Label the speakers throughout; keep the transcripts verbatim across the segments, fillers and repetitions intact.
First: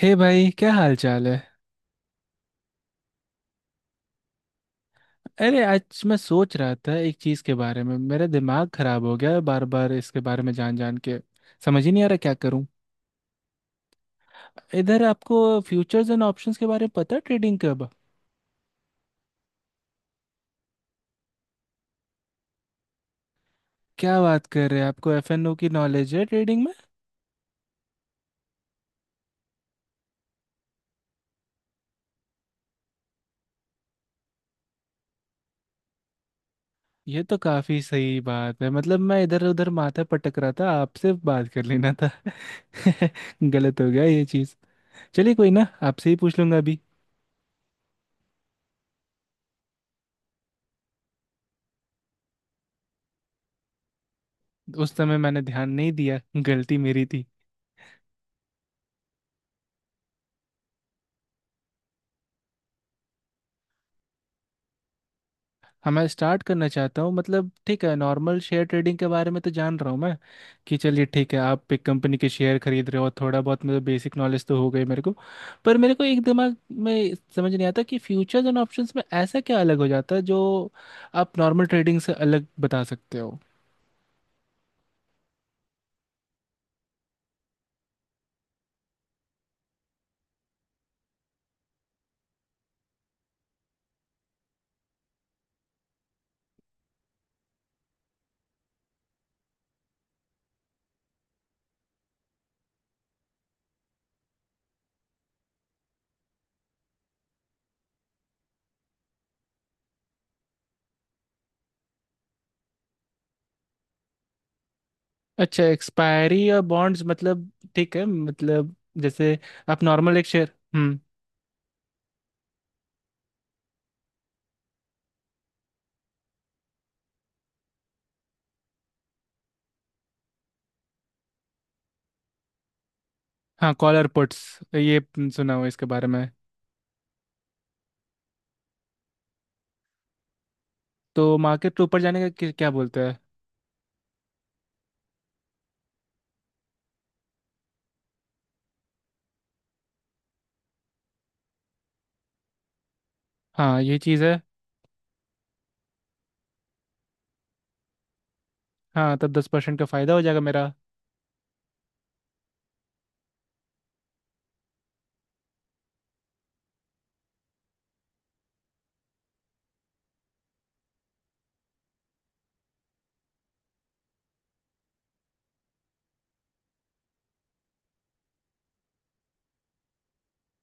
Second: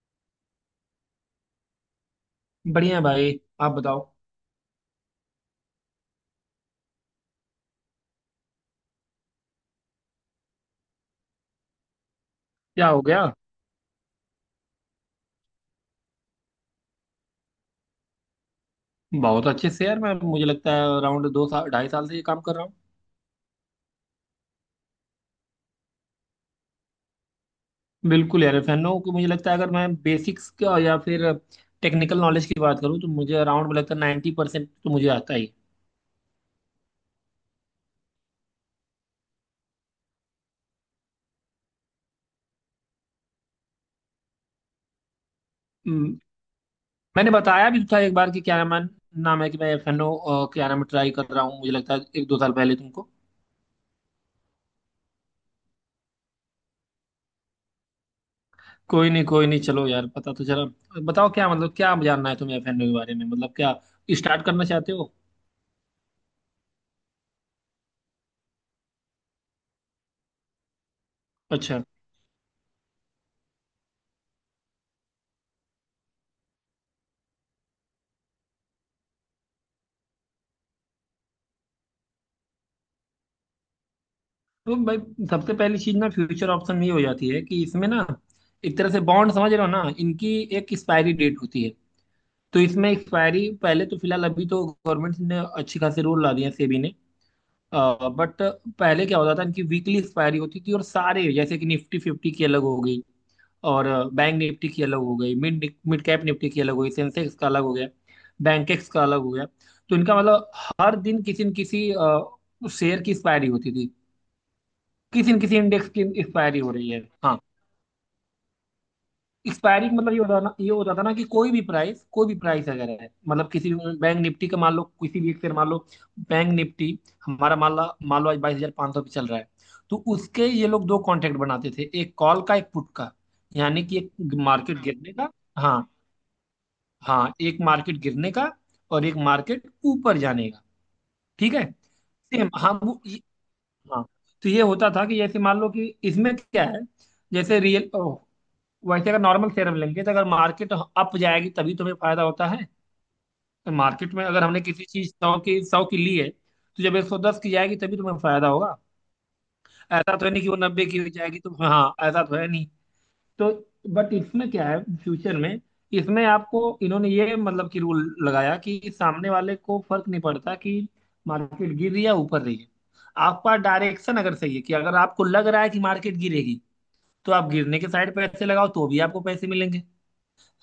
Speaker 1: हे भाई, क्या हाल चाल है।
Speaker 2: बढ़िया है भाई। आप बताओ।
Speaker 1: अरे आज मैं सोच रहा था एक चीज़ के बारे में, मेरा दिमाग खराब हो गया है बार बार इसके बारे में जान जान के। समझ ही नहीं आ रहा क्या करूं।
Speaker 2: क्या हो गया।
Speaker 1: इधर आपको फ्यूचर्स एंड ऑप्शंस के बारे में पता है ट्रेडिंग कब?
Speaker 2: बहुत अच्छे से यार, मैं मुझे लगता है अराउंड दो साल ढाई साल से ये काम कर रहा हूँ।
Speaker 1: क्या बात कर रहे हैं, आपको एफ एन ओ की नॉलेज है ट्रेडिंग में?
Speaker 2: बिल्कुल यार, फैन हूँ कि मुझे लगता है अगर मैं बेसिक्स का या फिर टेक्निकल नॉलेज की बात करूँ तो मुझे अराउंड मुझे लगता है नाइन्टी परसेंट तो मुझे आता ही है।
Speaker 1: ये तो काफ़ी सही बात है, मतलब मैं इधर उधर माथा पटक रहा था, आपसे बात कर लेना था। गलत हो गया ये चीज़। चलिए कोई ना, आपसे ही
Speaker 2: हम्म।
Speaker 1: पूछ लूंगा अभी।
Speaker 2: मैंने बताया भी था एक बार कि क्या नाम है, नाम है कि मैं फैन हूँ, क्या नाम है, ट्राई कर रहा हूँ मुझे लगता है एक दो साल पहले तुमको।
Speaker 1: उस समय मैंने ध्यान नहीं दिया, गलती मेरी।
Speaker 2: कोई नहीं कोई नहीं, चलो यार, पता तो चला। बताओ क्या मतलब, क्या जानना है तुम्हें फैन के बारे में, मतलब क्या स्टार्ट करना चाहते हो।
Speaker 1: हाँ मैं स्टार्ट करना चाहता हूँ, मतलब ठीक है, नॉर्मल शेयर ट्रेडिंग के बारे में तो जान रहा हूँ मैं कि चलिए ठीक है आप
Speaker 2: अच्छा।
Speaker 1: एक कंपनी के शेयर खरीद रहे हो, थोड़ा बहुत मतलब बेसिक नॉलेज तो हो गई मेरे को। पर मेरे को एक दिमाग में समझ नहीं आता कि फ्यूचर्स एंड ऑप्शंस में ऐसा क्या अलग हो जाता है जो आप नॉर्मल ट्रेडिंग से अलग बता सकते हो।
Speaker 2: तो भाई, सबसे पहली चीज ना, फ्यूचर ऑप्शन, ये हो जाती है कि इसमें ना एक तरह से बॉन्ड समझ रहे हो ना, इनकी एक एक्सपायरी डेट होती है। तो इसमें एक्सपायरी पहले तो, फिलहाल अभी तो गवर्नमेंट ने अच्छी खासी रूल ला दिए, सेबी ने। बट पहले क्या होता था, इनकी वीकली एक्सपायरी होती थी, और सारे जैसे कि निफ्टी फिफ्टी की अलग हो गई, और बैंक निफ्टी की अलग हो गई, मिड मिड कैप निफ्टी की अलग हो गई, सेंसेक्स का अलग हो गया, बैंकेक्स का अलग हो गया। तो इनका मतलब हर दिन किसी न किसी शेयर की एक्सपायरी होती थी, किसी न किसी
Speaker 1: अच्छा,
Speaker 2: इंडेक्स की
Speaker 1: एक्सपायरी
Speaker 2: एक्सपायरी
Speaker 1: और
Speaker 2: हो रही है।
Speaker 1: बॉन्ड्स,
Speaker 2: हाँ।
Speaker 1: मतलब ठीक है मतलब, जैसे। आप
Speaker 2: एक्सपायरी का मतलब
Speaker 1: नॉर्मल
Speaker 2: ये
Speaker 1: एक
Speaker 2: होता
Speaker 1: शेयर,
Speaker 2: ना, ये होता
Speaker 1: हम्म।
Speaker 2: था ना, कि कोई भी प्राइस कोई भी प्राइस अगर है, मतलब किसी भी बैंक निफ्टी का मान लो, किसी भी एक शेयर मान लो। बैंक निफ्टी हमारा मान लो मान लो आज बाईस हजार पाँच सौ पे चल रहा है। तो उसके ये लोग दो कॉन्ट्रैक्ट बनाते थे, एक कॉल का एक पुट का।
Speaker 1: हाँ
Speaker 2: यानी कि
Speaker 1: कॉलर
Speaker 2: एक
Speaker 1: पुट्स,
Speaker 2: मार्केट, हाँ,
Speaker 1: ये
Speaker 2: गिरने का।
Speaker 1: सुना हुआ है
Speaker 2: हाँ।
Speaker 1: इसके बारे में।
Speaker 2: हाँ, एक मार्केट गिरने का, और एक मार्केट ऊपर जाने का।
Speaker 1: तो
Speaker 2: ठीक है।
Speaker 1: मार्केट ऊपर जाने का क्या
Speaker 2: सेम,
Speaker 1: क्या
Speaker 2: हाँ,
Speaker 1: बोलते
Speaker 2: वो
Speaker 1: हैं?
Speaker 2: ये- हाँ। तो ये होता था कि जैसे मान लो कि इसमें क्या है, जैसे रियल, वैसे अगर नॉर्मल शेयर हम लेंगे तो अगर मार्केट अप जाएगी तभी तुम्हें फायदा होता है। तो
Speaker 1: हाँ ये
Speaker 2: मार्केट
Speaker 1: चीज़
Speaker 2: में
Speaker 1: है।
Speaker 2: अगर हमने किसी चीज सौ की सौ की ली है, तो जब एक सौ दस की जाएगी तभी तुम्हें फायदा होगा।
Speaker 1: हाँ, तब दस परसेंट का फायदा
Speaker 2: ऐसा
Speaker 1: हो
Speaker 2: तो है
Speaker 1: जाएगा
Speaker 2: नहीं कि वो
Speaker 1: मेरा।
Speaker 2: नब्बे की भी जाएगी तो, हाँ, ऐसा तो है नहीं। तो बट इसमें क्या है फ्यूचर में, इसमें आपको इन्होंने ये मतलब कि रूल लगाया कि सामने वाले को फर्क नहीं पड़ता कि मार्केट गिर रही है या ऊपर रही है। आपका डायरेक्शन अगर सही है, कि अगर आपको लग रहा है कि मार्केट गिरेगी, तो आप गिरने के साइड पैसे लगाओ तो भी आपको पैसे मिलेंगे।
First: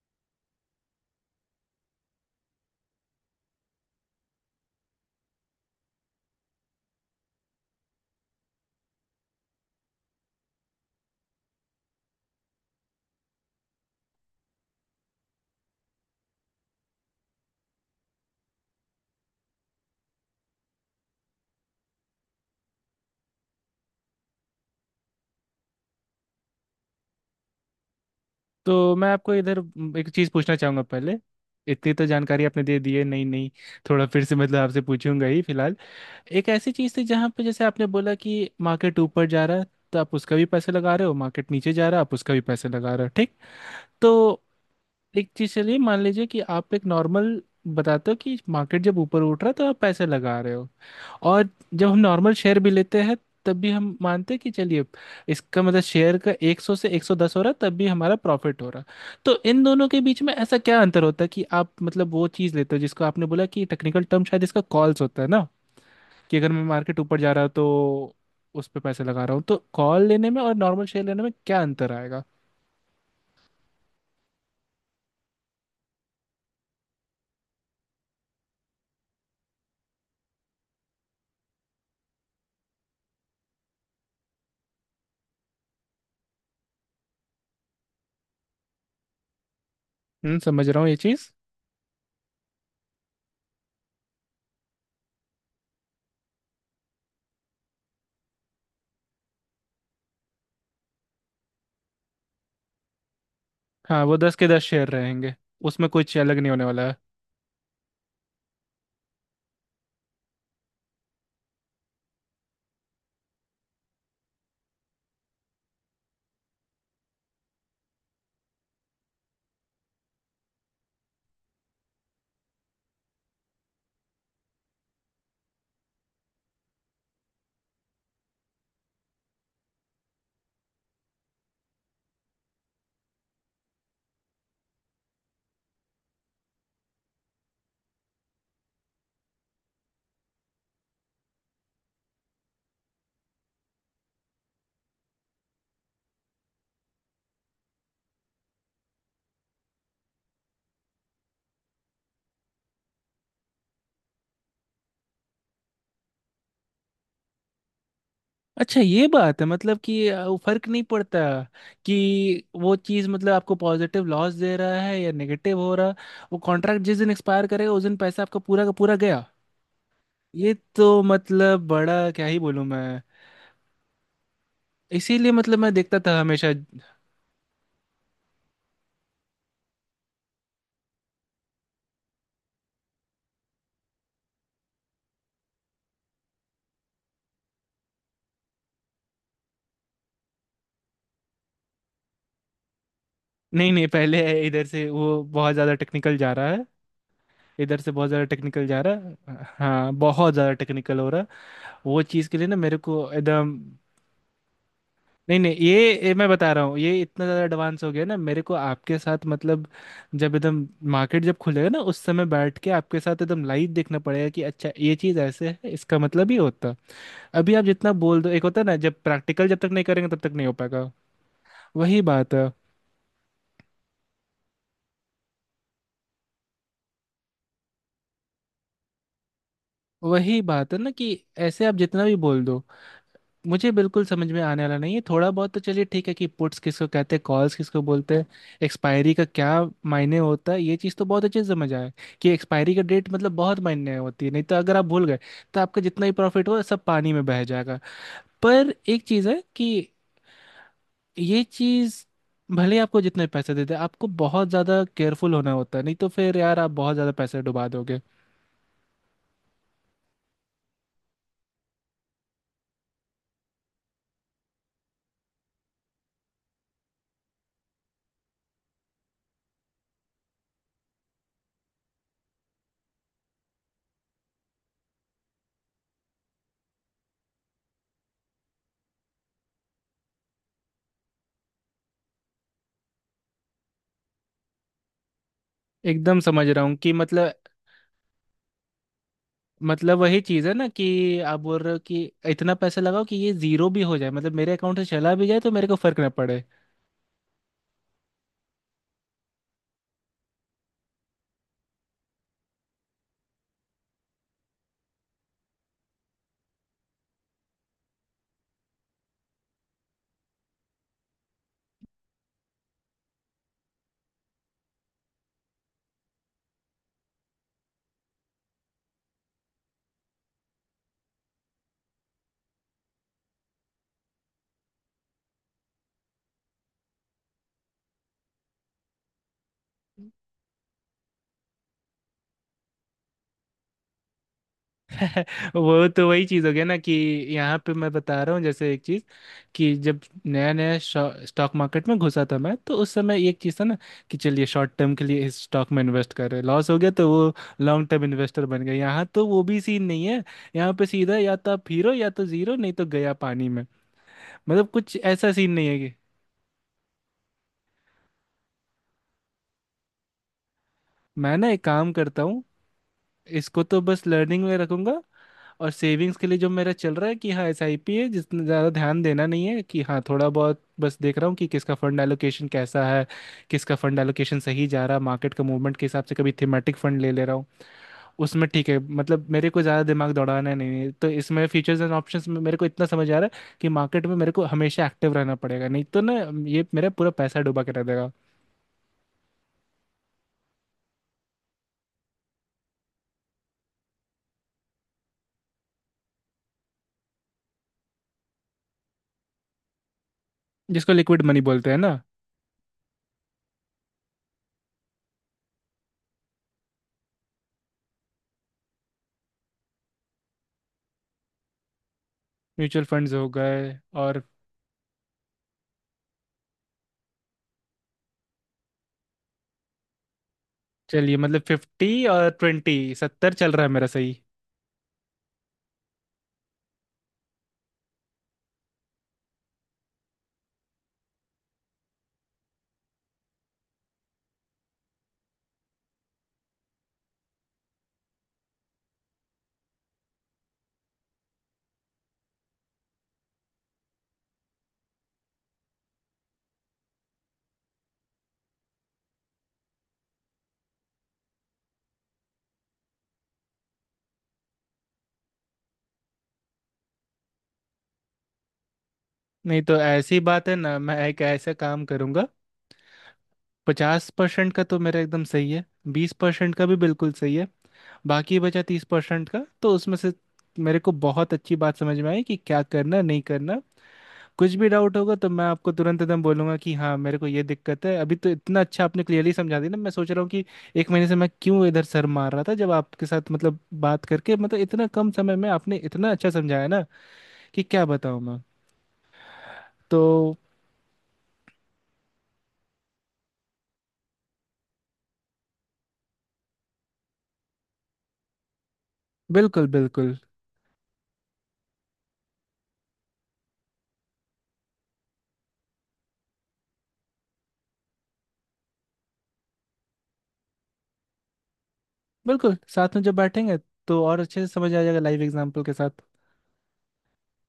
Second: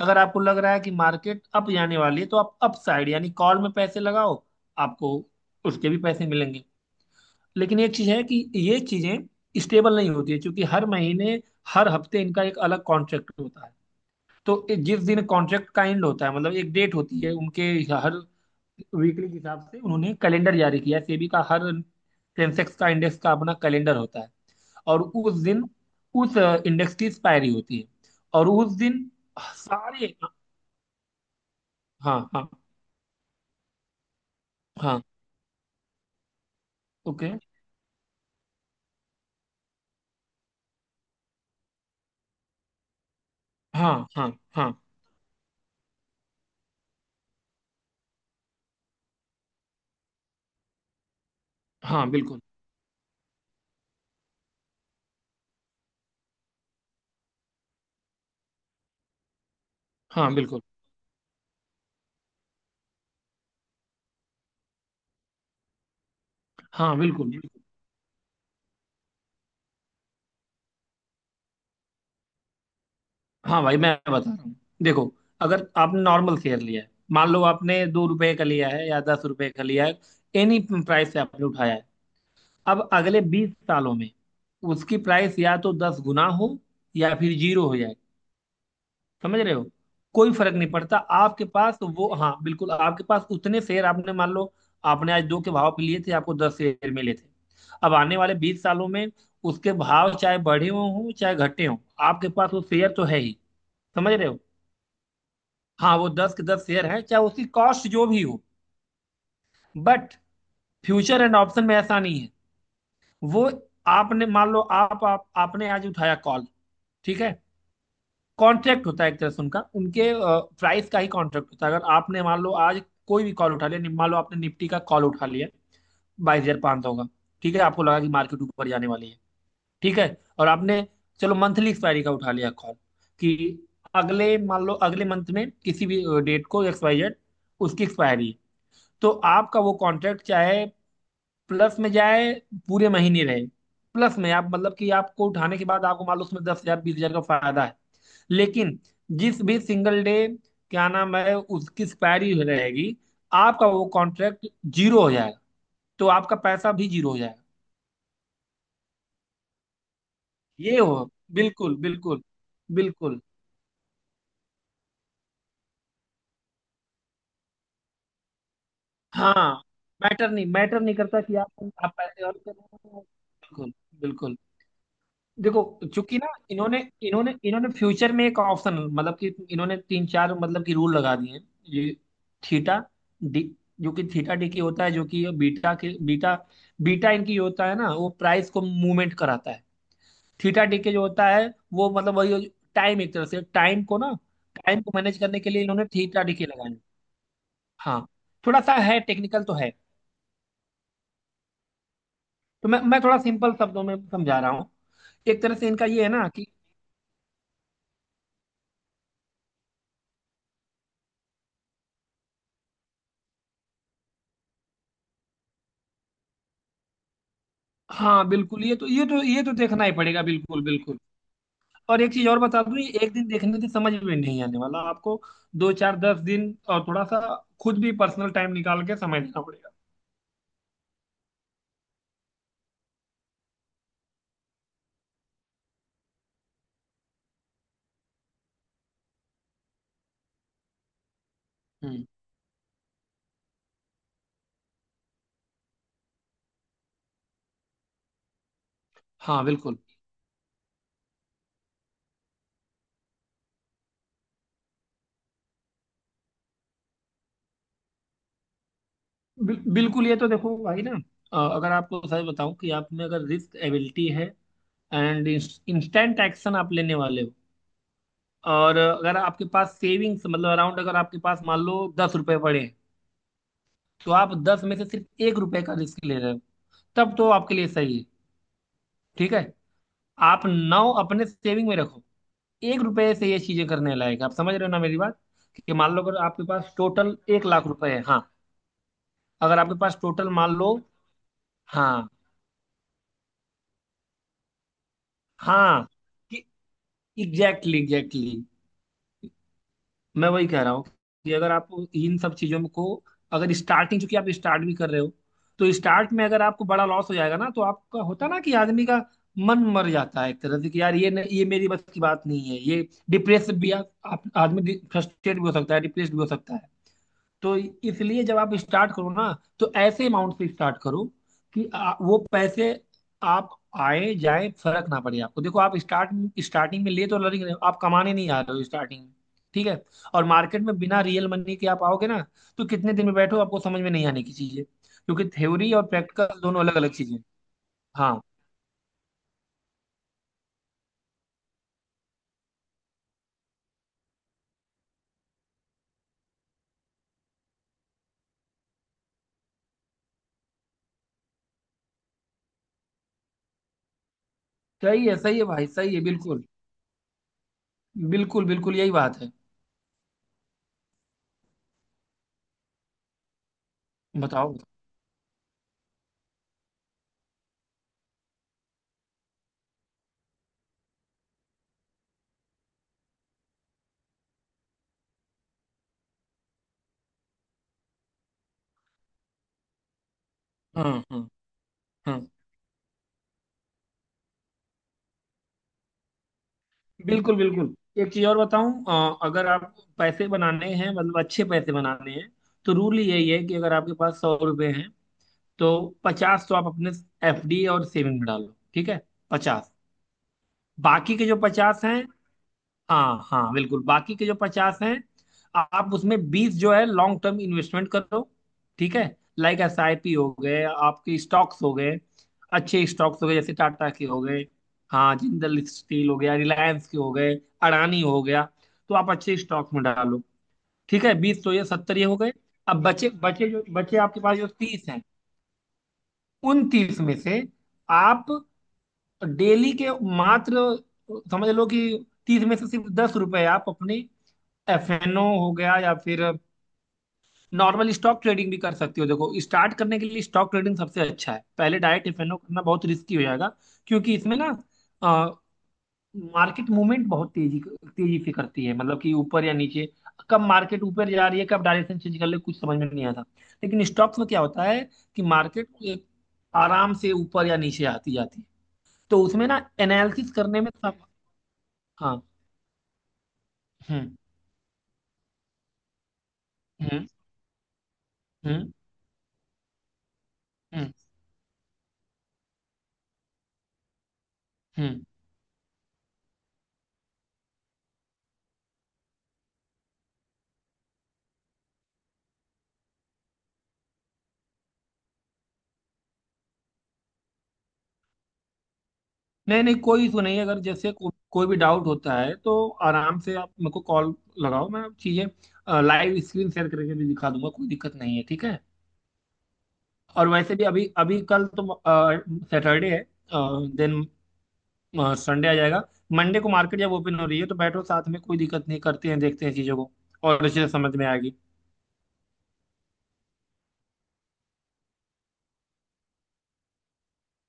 Speaker 2: अगर आपको लग रहा है कि मार्केट अप जाने वाली है तो आप अप साइड यानी कॉल में पैसे लगाओ, आपको उसके भी पैसे मिलेंगे। लेकिन एक चीज है कि ये चीजें स्टेबल नहीं होती है, क्योंकि हर महीने हर हफ्ते इनका एक अलग कॉन्ट्रैक्ट होता है। तो ए- जिस दिन कॉन्ट्रैक्ट का एंड होता है, मतलब एक डेट होती है उनके, हर वीकली के हिसाब से उन्होंने कैलेंडर जारी किया है सेबी का, हर सेंसेक्स का इंडेक्स का अपना कैलेंडर होता है। और उस दिन उस इंडेक्स की एक्सपायरी होती है। और उस
Speaker 1: तो मैं
Speaker 2: दिन
Speaker 1: आपको इधर म,
Speaker 2: सारे।
Speaker 1: एक चीज़ पूछना चाहूँगा पहले। इतनी तो
Speaker 2: हाँ
Speaker 1: जानकारी
Speaker 2: हाँ
Speaker 1: आपने दे दी है, नहीं नहीं, थोड़ा फिर से मतलब आपसे
Speaker 2: हाँ।
Speaker 1: पूछूंगा ही फिलहाल। एक ऐसी चीज़ थी जहाँ
Speaker 2: ओके।
Speaker 1: पे जैसे आपने बोला कि मार्केट ऊपर जा रहा है तो आप उसका भी पैसे लगा रहे हो, मार्केट नीचे जा रहा है आप उसका भी पैसे लगा रहे हो, ठीक।
Speaker 2: हाँ हाँ
Speaker 1: तो
Speaker 2: हाँ
Speaker 1: एक चीज़ चलिए मान लीजिए कि आप एक नॉर्मल बताते हो कि मार्केट जब ऊपर उठ रहा है तो आप पैसे लगा रहे हो, और जब हम
Speaker 2: हाँ,
Speaker 1: नॉर्मल
Speaker 2: बिल्कुल।
Speaker 1: शेयर भी लेते हैं तब भी हम मानते हैं कि चलिए इसका मतलब शेयर का सौ से एक सौ दस हो रहा तब भी हमारा प्रॉफिट हो रहा। तो इन दोनों के बीच में
Speaker 2: हाँ
Speaker 1: ऐसा
Speaker 2: बिल्कुल।
Speaker 1: क्या अंतर होता है कि आप मतलब वो चीज़ लेते हो जिसको आपने बोला कि टेक्निकल टर्म शायद इसका कॉल्स होता है ना, कि अगर मैं
Speaker 2: हाँ
Speaker 1: मार्केट ऊपर
Speaker 2: बिल्कुल
Speaker 1: जा रहा हूं
Speaker 2: बिल्कुल।
Speaker 1: तो उस पर पैसे लगा रहा हूँ, तो कॉल लेने में और नॉर्मल शेयर लेने में क्या अंतर आएगा?
Speaker 2: हाँ भाई, मैं बता रहा हूँ। देखो, अगर आपने नॉर्मल शेयर लिया है, मान लो आपने दो रुपए का लिया है या दस रुपए का लिया है, एनी प्राइस से आपने उठाया है। अब अगले बीस सालों में उसकी प्राइस या तो दस गुना हो, या फिर जीरो हो जाए। समझ रहे हो, कोई
Speaker 1: हम्म,
Speaker 2: फर्क
Speaker 1: समझ
Speaker 2: नहीं
Speaker 1: रहा हूँ ये
Speaker 2: पड़ता,
Speaker 1: चीज़।
Speaker 2: आपके पास वो, हाँ बिल्कुल, आपके पास उतने शेयर। आपने मान लो आपने आज दो के भाव पे लिए थे, आपको दस शेयर मिले थे। अब आने वाले बीस सालों में उसके भाव चाहे बढ़े हों हों, चाहे घटे हों, आपके पास वो शेयर तो है ही।
Speaker 1: हाँ
Speaker 2: समझ
Speaker 1: वो
Speaker 2: रहे
Speaker 1: दस
Speaker 2: हो,
Speaker 1: के दस शेयर रहेंगे, उसमें
Speaker 2: हाँ, वो
Speaker 1: कुछ
Speaker 2: दस
Speaker 1: अलग
Speaker 2: के
Speaker 1: नहीं होने
Speaker 2: दस शेयर
Speaker 1: वाला।
Speaker 2: है चाहे उसकी कॉस्ट जो भी हो। बट फ्यूचर एंड ऑप्शन में ऐसा नहीं है। वो आपने मान लो आप, आप आपने आज उठाया कॉल। ठीक है। कॉन्ट्रैक्ट होता है एक तरह से, उनका उनके प्राइस का ही कॉन्ट्रैक्ट होता है। अगर आपने मान लो आज कोई भी कॉल उठा लिया, नि- मान लो आपने निफ्टी का कॉल उठा लिया बाईस हजार पाँच सौ का। ठीक है, आपको लगा कि मार्केट ऊपर जाने वाली है। ठीक है, और आपने चलो मंथली एक्सपायरी का उठा लिया कॉल, कि अगले मान लो अगले मंथ में किसी भी डेट को, एक्स वाई जेड, उसकी एक्सपायरी है। तो आपका वो कॉन्ट्रैक्ट चाहे प्लस में जाए, पूरे महीने रहे प्लस में, आप मतलब कि आपको उठाने के बाद आपको मालूम उसमें दस हजार बीस हजार का फायदा है। लेकिन जिस भी सिंगल डे, क्या नाम है, उसकी एक्सपायरी रहेगी, आपका वो कॉन्ट्रैक्ट जीरो हो जाएगा, तो आपका पैसा भी जीरो हो जाएगा।
Speaker 1: अच्छा ये बात है, मतलब कि अ, वो फर्क
Speaker 2: ये
Speaker 1: नहीं
Speaker 2: हो।
Speaker 1: पड़ता
Speaker 2: बिल्कुल बिल्कुल
Speaker 1: कि वो चीज़
Speaker 2: बिल्कुल।
Speaker 1: मतलब आपको पॉजिटिव लॉस दे रहा है या नेगेटिव हो रहा, वो कॉन्ट्रैक्ट जिस दिन एक्सपायर करेगा उस दिन पैसा आपका पूरा का पूरा गया।
Speaker 2: हाँ, मैटर नहीं
Speaker 1: ये
Speaker 2: मैटर नहीं
Speaker 1: तो
Speaker 2: करता कि
Speaker 1: मतलब
Speaker 2: आप आप
Speaker 1: बड़ा
Speaker 2: पैसे
Speaker 1: क्या
Speaker 2: और
Speaker 1: ही
Speaker 2: कर
Speaker 1: बोलूँ
Speaker 2: रहे
Speaker 1: मैं।
Speaker 2: हो। बिल्कुल बिल्कुल।
Speaker 1: इसीलिए मतलब
Speaker 2: देखो,
Speaker 1: मैं देखता
Speaker 2: चूंकि
Speaker 1: था
Speaker 2: ना
Speaker 1: हमेशा।
Speaker 2: इन्होंने इन्होंने इन्होंने फ्यूचर में एक ऑप्शन, मतलब कि इन्होंने तीन चार मतलब कि रूल लगा दिए हैं। ये थीटा डी, जो कि थीटा डी की होता है, जो कि बीटा के बीटा, बीटा इनकी होता है ना, वो प्राइस को मूवमेंट कराता है। थीटा डी के जो होता है, वो मतलब वही टाइम, एक तरह से
Speaker 1: नहीं
Speaker 2: टाइम
Speaker 1: नहीं,
Speaker 2: को ना,
Speaker 1: पहले, इधर
Speaker 2: टाइम
Speaker 1: से
Speaker 2: को मैनेज
Speaker 1: वो
Speaker 2: करने के
Speaker 1: बहुत
Speaker 2: लिए
Speaker 1: ज़्यादा
Speaker 2: इन्होंने
Speaker 1: टेक्निकल
Speaker 2: थीटा
Speaker 1: जा
Speaker 2: डी के
Speaker 1: रहा है,
Speaker 2: लगाए।
Speaker 1: इधर से
Speaker 2: हाँ
Speaker 1: बहुत ज़्यादा
Speaker 2: थोड़ा
Speaker 1: टेक्निकल
Speaker 2: सा
Speaker 1: जा रहा
Speaker 2: है, टेक्निकल
Speaker 1: है,
Speaker 2: तो है।
Speaker 1: हाँ बहुत ज़्यादा टेक्निकल हो रहा है। वो चीज़ के लिए ना
Speaker 2: तो
Speaker 1: मेरे
Speaker 2: मैं मैं
Speaker 1: को
Speaker 2: थोड़ा
Speaker 1: एकदम,
Speaker 2: सिंपल शब्दों में समझा रहा हूँ।
Speaker 1: नहीं
Speaker 2: एक
Speaker 1: नहीं
Speaker 2: तरह से इनका
Speaker 1: ये,
Speaker 2: ये है
Speaker 1: ये मैं
Speaker 2: ना कि,
Speaker 1: बता रहा हूँ, ये इतना ज़्यादा एडवांस हो गया ना मेरे को आपके साथ मतलब, जब एकदम मार्केट जब खुलेगा ना उस समय बैठ के आपके साथ एकदम लाइव देखना पड़ेगा कि अच्छा ये चीज़ ऐसे है, इसका मतलब ये होता है। अभी आप जितना बोल
Speaker 2: हाँ
Speaker 1: दो, एक होता
Speaker 2: बिल्कुल,
Speaker 1: है ना
Speaker 2: ये तो
Speaker 1: जब
Speaker 2: ये तो ये
Speaker 1: प्रैक्टिकल
Speaker 2: तो
Speaker 1: जब तक नहीं
Speaker 2: देखना ही
Speaker 1: करेंगे तब
Speaker 2: पड़ेगा,
Speaker 1: तक नहीं हो
Speaker 2: बिल्कुल
Speaker 1: पाएगा।
Speaker 2: बिल्कुल। और
Speaker 1: वही
Speaker 2: एक चीज
Speaker 1: बात
Speaker 2: और
Speaker 1: है।
Speaker 2: बता दूं, ये एक दिन देखने से समझ में नहीं आने वाला आपको, दो चार दस दिन, और थोड़ा सा खुद भी पर्सनल टाइम निकाल के समय देना पड़ेगा।
Speaker 1: वही बात है ना कि ऐसे आप जितना भी बोल दो मुझे बिल्कुल समझ में आने वाला नहीं है, थोड़ा बहुत तो चलिए ठीक है कि पुट्स किसको कहते हैं, कॉल्स किसको बोलते हैं, एक्सपायरी का क्या मायने होता है ये चीज़ तो बहुत अच्छे से समझ आया
Speaker 2: हम्म।
Speaker 1: कि एक्सपायरी का डेट मतलब बहुत मायने होती है, नहीं तो अगर आप भूल गए तो आपका जितना ही प्रॉफिट हो सब पानी में बह जाएगा। पर एक चीज़ है
Speaker 2: हाँ
Speaker 1: कि
Speaker 2: बिल्कुल।
Speaker 1: ये चीज़ भले ही आपको जितने पैसे दे दे, आपको बहुत ज़्यादा केयरफुल होना होता है, नहीं तो फिर यार आप बहुत ज़्यादा पैसे डुबा दोगे।
Speaker 2: बिल, बिल्कुल, ये तो देखो भाई ना, अ, अगर आपको सच बताऊं कि आप में अगर रिस्क एबिलिटी है, एंड इंस्टेंट एक्शन आप लेने वाले हो, और अगर आपके पास सेविंग्स मतलब अराउंड, अगर आपके पास मान लो दस रुपए पड़े हैं, तो आप दस में से सिर्फ एक रुपए का रिस्क ले रहे हो, तब तो आपके लिए सही है। ठीक है, आप नौ अपने सेविंग में रखो, एक रुपए से ये चीजें करने लायक है। आप समझ रहे हो ना मेरी बात, कि मान लो अगर
Speaker 1: एकदम
Speaker 2: आपके
Speaker 1: समझ रहा
Speaker 2: पास
Speaker 1: हूँ कि
Speaker 2: टोटल
Speaker 1: मतलब,
Speaker 2: एक लाख रुपए है। हाँ, अगर आपके
Speaker 1: मतलब
Speaker 2: पास
Speaker 1: वही
Speaker 2: टोटल
Speaker 1: चीज़ है
Speaker 2: मान
Speaker 1: ना
Speaker 2: लो,
Speaker 1: कि आप बोल रहे हो कि
Speaker 2: हाँ,
Speaker 1: इतना पैसा लगाओ कि ये जीरो भी हो जाए, मतलब मेरे अकाउंट से चला भी जाए तो मेरे को
Speaker 2: हाँ,
Speaker 1: फर्क ना पड़े।
Speaker 2: कि एग्जैक्टली एग्जैक्टली, मैं वही कह रहा हूँ कि अगर आप इन सब चीजों को, अगर स्टार्टिंग, चूंकि आप स्टार्ट भी कर रहे हो, तो स्टार्ट में अगर आपको बड़ा लॉस हो जाएगा ना, तो आपका होता ना कि आदमी का मन मर जाता है, एक तरह से कि यार ये न, ये मेरी बस की बात नहीं है, ये डिप्रेस भी आप, आप आदमी फ्रस्ट्रेट भी हो सकता है, डिप्रेस भी हो सकता है। तो इसलिए जब आप स्टार्ट करो ना, तो ऐसे अमाउंट से स्टार्ट करो कि आ, वो पैसे आप आए जाए फर्क ना पड़े आपको। देखो आप स्टार्ट, स्टार्टिंग में ले तो लर्निंग रहे हो आप, कमाने नहीं आ रहे हो स्टार्टिंग में। ठीक है, और मार्केट में बिना रियल मनी के आप आओगे ना, तो कितने दिन में बैठो आपको समझ में नहीं आने की चीजें, क्योंकि थ्योरी और
Speaker 1: वो तो वही
Speaker 2: प्रैक्टिकल
Speaker 1: चीज़ हो
Speaker 2: दोनों
Speaker 1: गया
Speaker 2: अलग
Speaker 1: ना कि
Speaker 2: अलग चीजें हैं।
Speaker 1: यहाँ पे मैं
Speaker 2: हाँ
Speaker 1: बता रहा हूँ जैसे एक चीज़ कि जब नया नया स्टॉक मार्केट में घुसा था मैं, तो उस समय एक चीज़ था ना कि चलिए शॉर्ट टर्म के लिए इस स्टॉक में इन्वेस्ट कर रहे हैं, लॉस हो गया तो वो लॉन्ग टर्म इन्वेस्टर बन गए। यहाँ तो वो भी सीन नहीं है, यहाँ पे सीधा या तो आप हीरो या तो जीरो, नहीं तो गया पानी में। मतलब कुछ
Speaker 2: सही है,
Speaker 1: ऐसा
Speaker 2: सही है
Speaker 1: सीन नहीं
Speaker 2: भाई,
Speaker 1: है कि।
Speaker 2: सही है बिल्कुल बिल्कुल बिल्कुल, यही बात है।
Speaker 1: मैं ना एक काम करता हूँ, इसको तो बस लर्निंग
Speaker 2: बताओ
Speaker 1: में
Speaker 2: बताओ।
Speaker 1: रखूंगा। और सेविंग्स के लिए जो मेरा चल रहा है कि हाँ, एस आई पी है जिसने ज़्यादा ध्यान देना नहीं है, कि हाँ थोड़ा बहुत बस देख रहा हूँ कि किसका फंड एलोकेशन कैसा है, किसका फंड एलोकेशन सही जा रहा है मार्केट का मूवमेंट के हिसाब से, कभी थीमेटिक फंड ले ले रहा हूँ उसमें ठीक है, मतलब मेरे को ज़्यादा दिमाग दौड़ाना है नहीं है।
Speaker 2: हाँ
Speaker 1: तो
Speaker 2: हाँ
Speaker 1: इसमें फीचर्स एंड
Speaker 2: हाँ
Speaker 1: ऑप्शंस में मेरे को इतना समझ आ रहा है कि मार्केट में मेरे को हमेशा एक्टिव रहना पड़ेगा, नहीं तो ना ये मेरा पूरा
Speaker 2: बिल्कुल
Speaker 1: पैसा डुबा के
Speaker 2: बिल्कुल।
Speaker 1: रह देगा।
Speaker 2: एक चीज और बताऊं, अ, अगर आप पैसे बनाने हैं, मतलब अच्छे पैसे बनाने हैं, तो रूल यही है कि अगर आपके पास सौ रुपए हैं, तो पचास तो आप अपने ए फ डी और सेविंग में डालो। ठीक है, पचास,
Speaker 1: जिसको
Speaker 2: बाकी
Speaker 1: लिक्विड
Speaker 2: के जो
Speaker 1: मनी बोलते हैं
Speaker 2: पचास
Speaker 1: ना।
Speaker 2: हैं, हाँ हाँ बिल्कुल, बाकी के जो पचास हैं आप उसमें बीस जो है लॉन्ग टर्म इन्वेस्टमेंट कर दो। ठीक है, लाइक एस आई पी हो गए, आपके स्टॉक्स हो गए,
Speaker 1: म्यूचुअल
Speaker 2: अच्छे
Speaker 1: फंड्स
Speaker 2: स्टॉक्स
Speaker 1: हो
Speaker 2: हो गए, जैसे
Speaker 1: गए
Speaker 2: टाटा के हो
Speaker 1: और,
Speaker 2: गए, हाँ, जिंदल स्टील हो गया, रिलायंस के हो गए, अडानी हो गया, तो आप अच्छे स्टॉक्स में डालो। ठीक है,
Speaker 1: चलिए मतलब
Speaker 2: बीस तो, ये सत्तर
Speaker 1: फिफ्टी
Speaker 2: ये हो
Speaker 1: और
Speaker 2: गए।
Speaker 1: ट्वेंटी
Speaker 2: अब बचे
Speaker 1: सत्तर
Speaker 2: बचे
Speaker 1: चल
Speaker 2: जो
Speaker 1: रहा है मेरा,
Speaker 2: बचे
Speaker 1: सही।
Speaker 2: आपके पास जो तीस हैं, उन तीस में से आप डेली के मात्र, समझ लो कि तीस में से सिर्फ दस रुपए आप अपने एफ एन ओ हो गया या फिर नॉर्मल स्टॉक ट्रेडिंग भी कर सकती हो। देखो स्टार्ट करने के लिए स्टॉक ट्रेडिंग सबसे अच्छा है, पहले डायरेक्ट एफ एन ओ करना बहुत रिस्की हो जाएगा, क्योंकि इसमें ना मार्केट मूवमेंट बहुत तेजी तेजी से करती है, मतलब कि ऊपर या नीचे, कब मार्केट ऊपर जा रही है कब डायरेक्शन चेंज कर ले कुछ समझ में नहीं आता। लेकिन स्टॉक्स में क्या होता है कि मार्केट एक आराम से ऊपर या नीचे आती जाती है, तो उसमें ना
Speaker 1: नहीं तो ऐसी
Speaker 2: एनालिसिस
Speaker 1: बात है
Speaker 2: करने में
Speaker 1: ना,
Speaker 2: सब।
Speaker 1: मैं एक ऐसा काम
Speaker 2: हाँ।
Speaker 1: करूंगा, पचास
Speaker 2: हम्म
Speaker 1: परसेंट का तो मेरा एकदम सही है, बीस परसेंट का भी
Speaker 2: हम्म
Speaker 1: बिल्कुल सही है, बाकी बचा
Speaker 2: हम्म
Speaker 1: तीस परसेंट का, तो उसमें से मेरे
Speaker 2: हम्म
Speaker 1: को बहुत अच्छी बात समझ में आई कि क्या करना नहीं करना। कुछ भी डाउट
Speaker 2: हम्म।
Speaker 1: होगा तो मैं आपको तुरंत एकदम बोलूंगा कि हाँ मेरे को ये दिक्कत है। अभी तो इतना अच्छा आपने क्लियरली समझा दिया ना, मैं सोच रहा हूँ कि एक महीने से मैं क्यों इधर सर मार रहा था, जब आपके साथ मतलब बात करके, मतलब इतना कम समय में आपने इतना अच्छा समझाया ना कि क्या बताऊँ मैं।
Speaker 2: नहीं नहीं, कोई इशू
Speaker 1: तो
Speaker 2: नहीं है, अगर जैसे को, कोई भी डाउट होता है तो आराम से आप मेरे को कॉल लगाओ, मैं चीज़ें लाइव स्क्रीन शेयर करके भी दिखा दूंगा, कोई दिक्कत नहीं है। ठीक है,
Speaker 1: बिल्कुल बिल्कुल।
Speaker 2: और वैसे भी अभी अभी कल तो सैटरडे है, देन संडे आ जाएगा, मंडे को मार्केट जब ओपन हो रही है तो बैठो साथ में, कोई दिक्कत नहीं, करते हैं देखते हैं चीज़ों को और अच्छे से समझ में आएगी।
Speaker 1: बिल्कुल साथ में जब बैठेंगे तो और अच्छे से समझ आ जाएगा लाइव एग्जाम्पल के साथ।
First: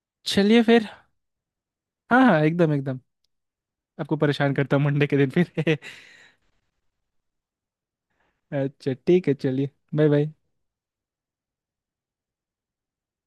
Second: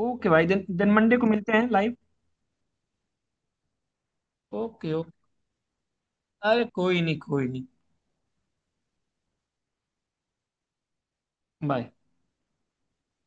Speaker 2: ओके भाई,
Speaker 1: चलिए
Speaker 2: देन
Speaker 1: फिर।
Speaker 2: देन मंडे को मिलते हैं लाइव।
Speaker 1: हाँ हाँ एकदम एकदम, आपको परेशान करता हूँ
Speaker 2: ओके
Speaker 1: मंडे के
Speaker 2: ओके।
Speaker 1: दिन फिर।
Speaker 2: अरे कोई नहीं कोई नहीं।
Speaker 1: अच्छा ठीक है चलिए, बाय बाय।
Speaker 2: बाय।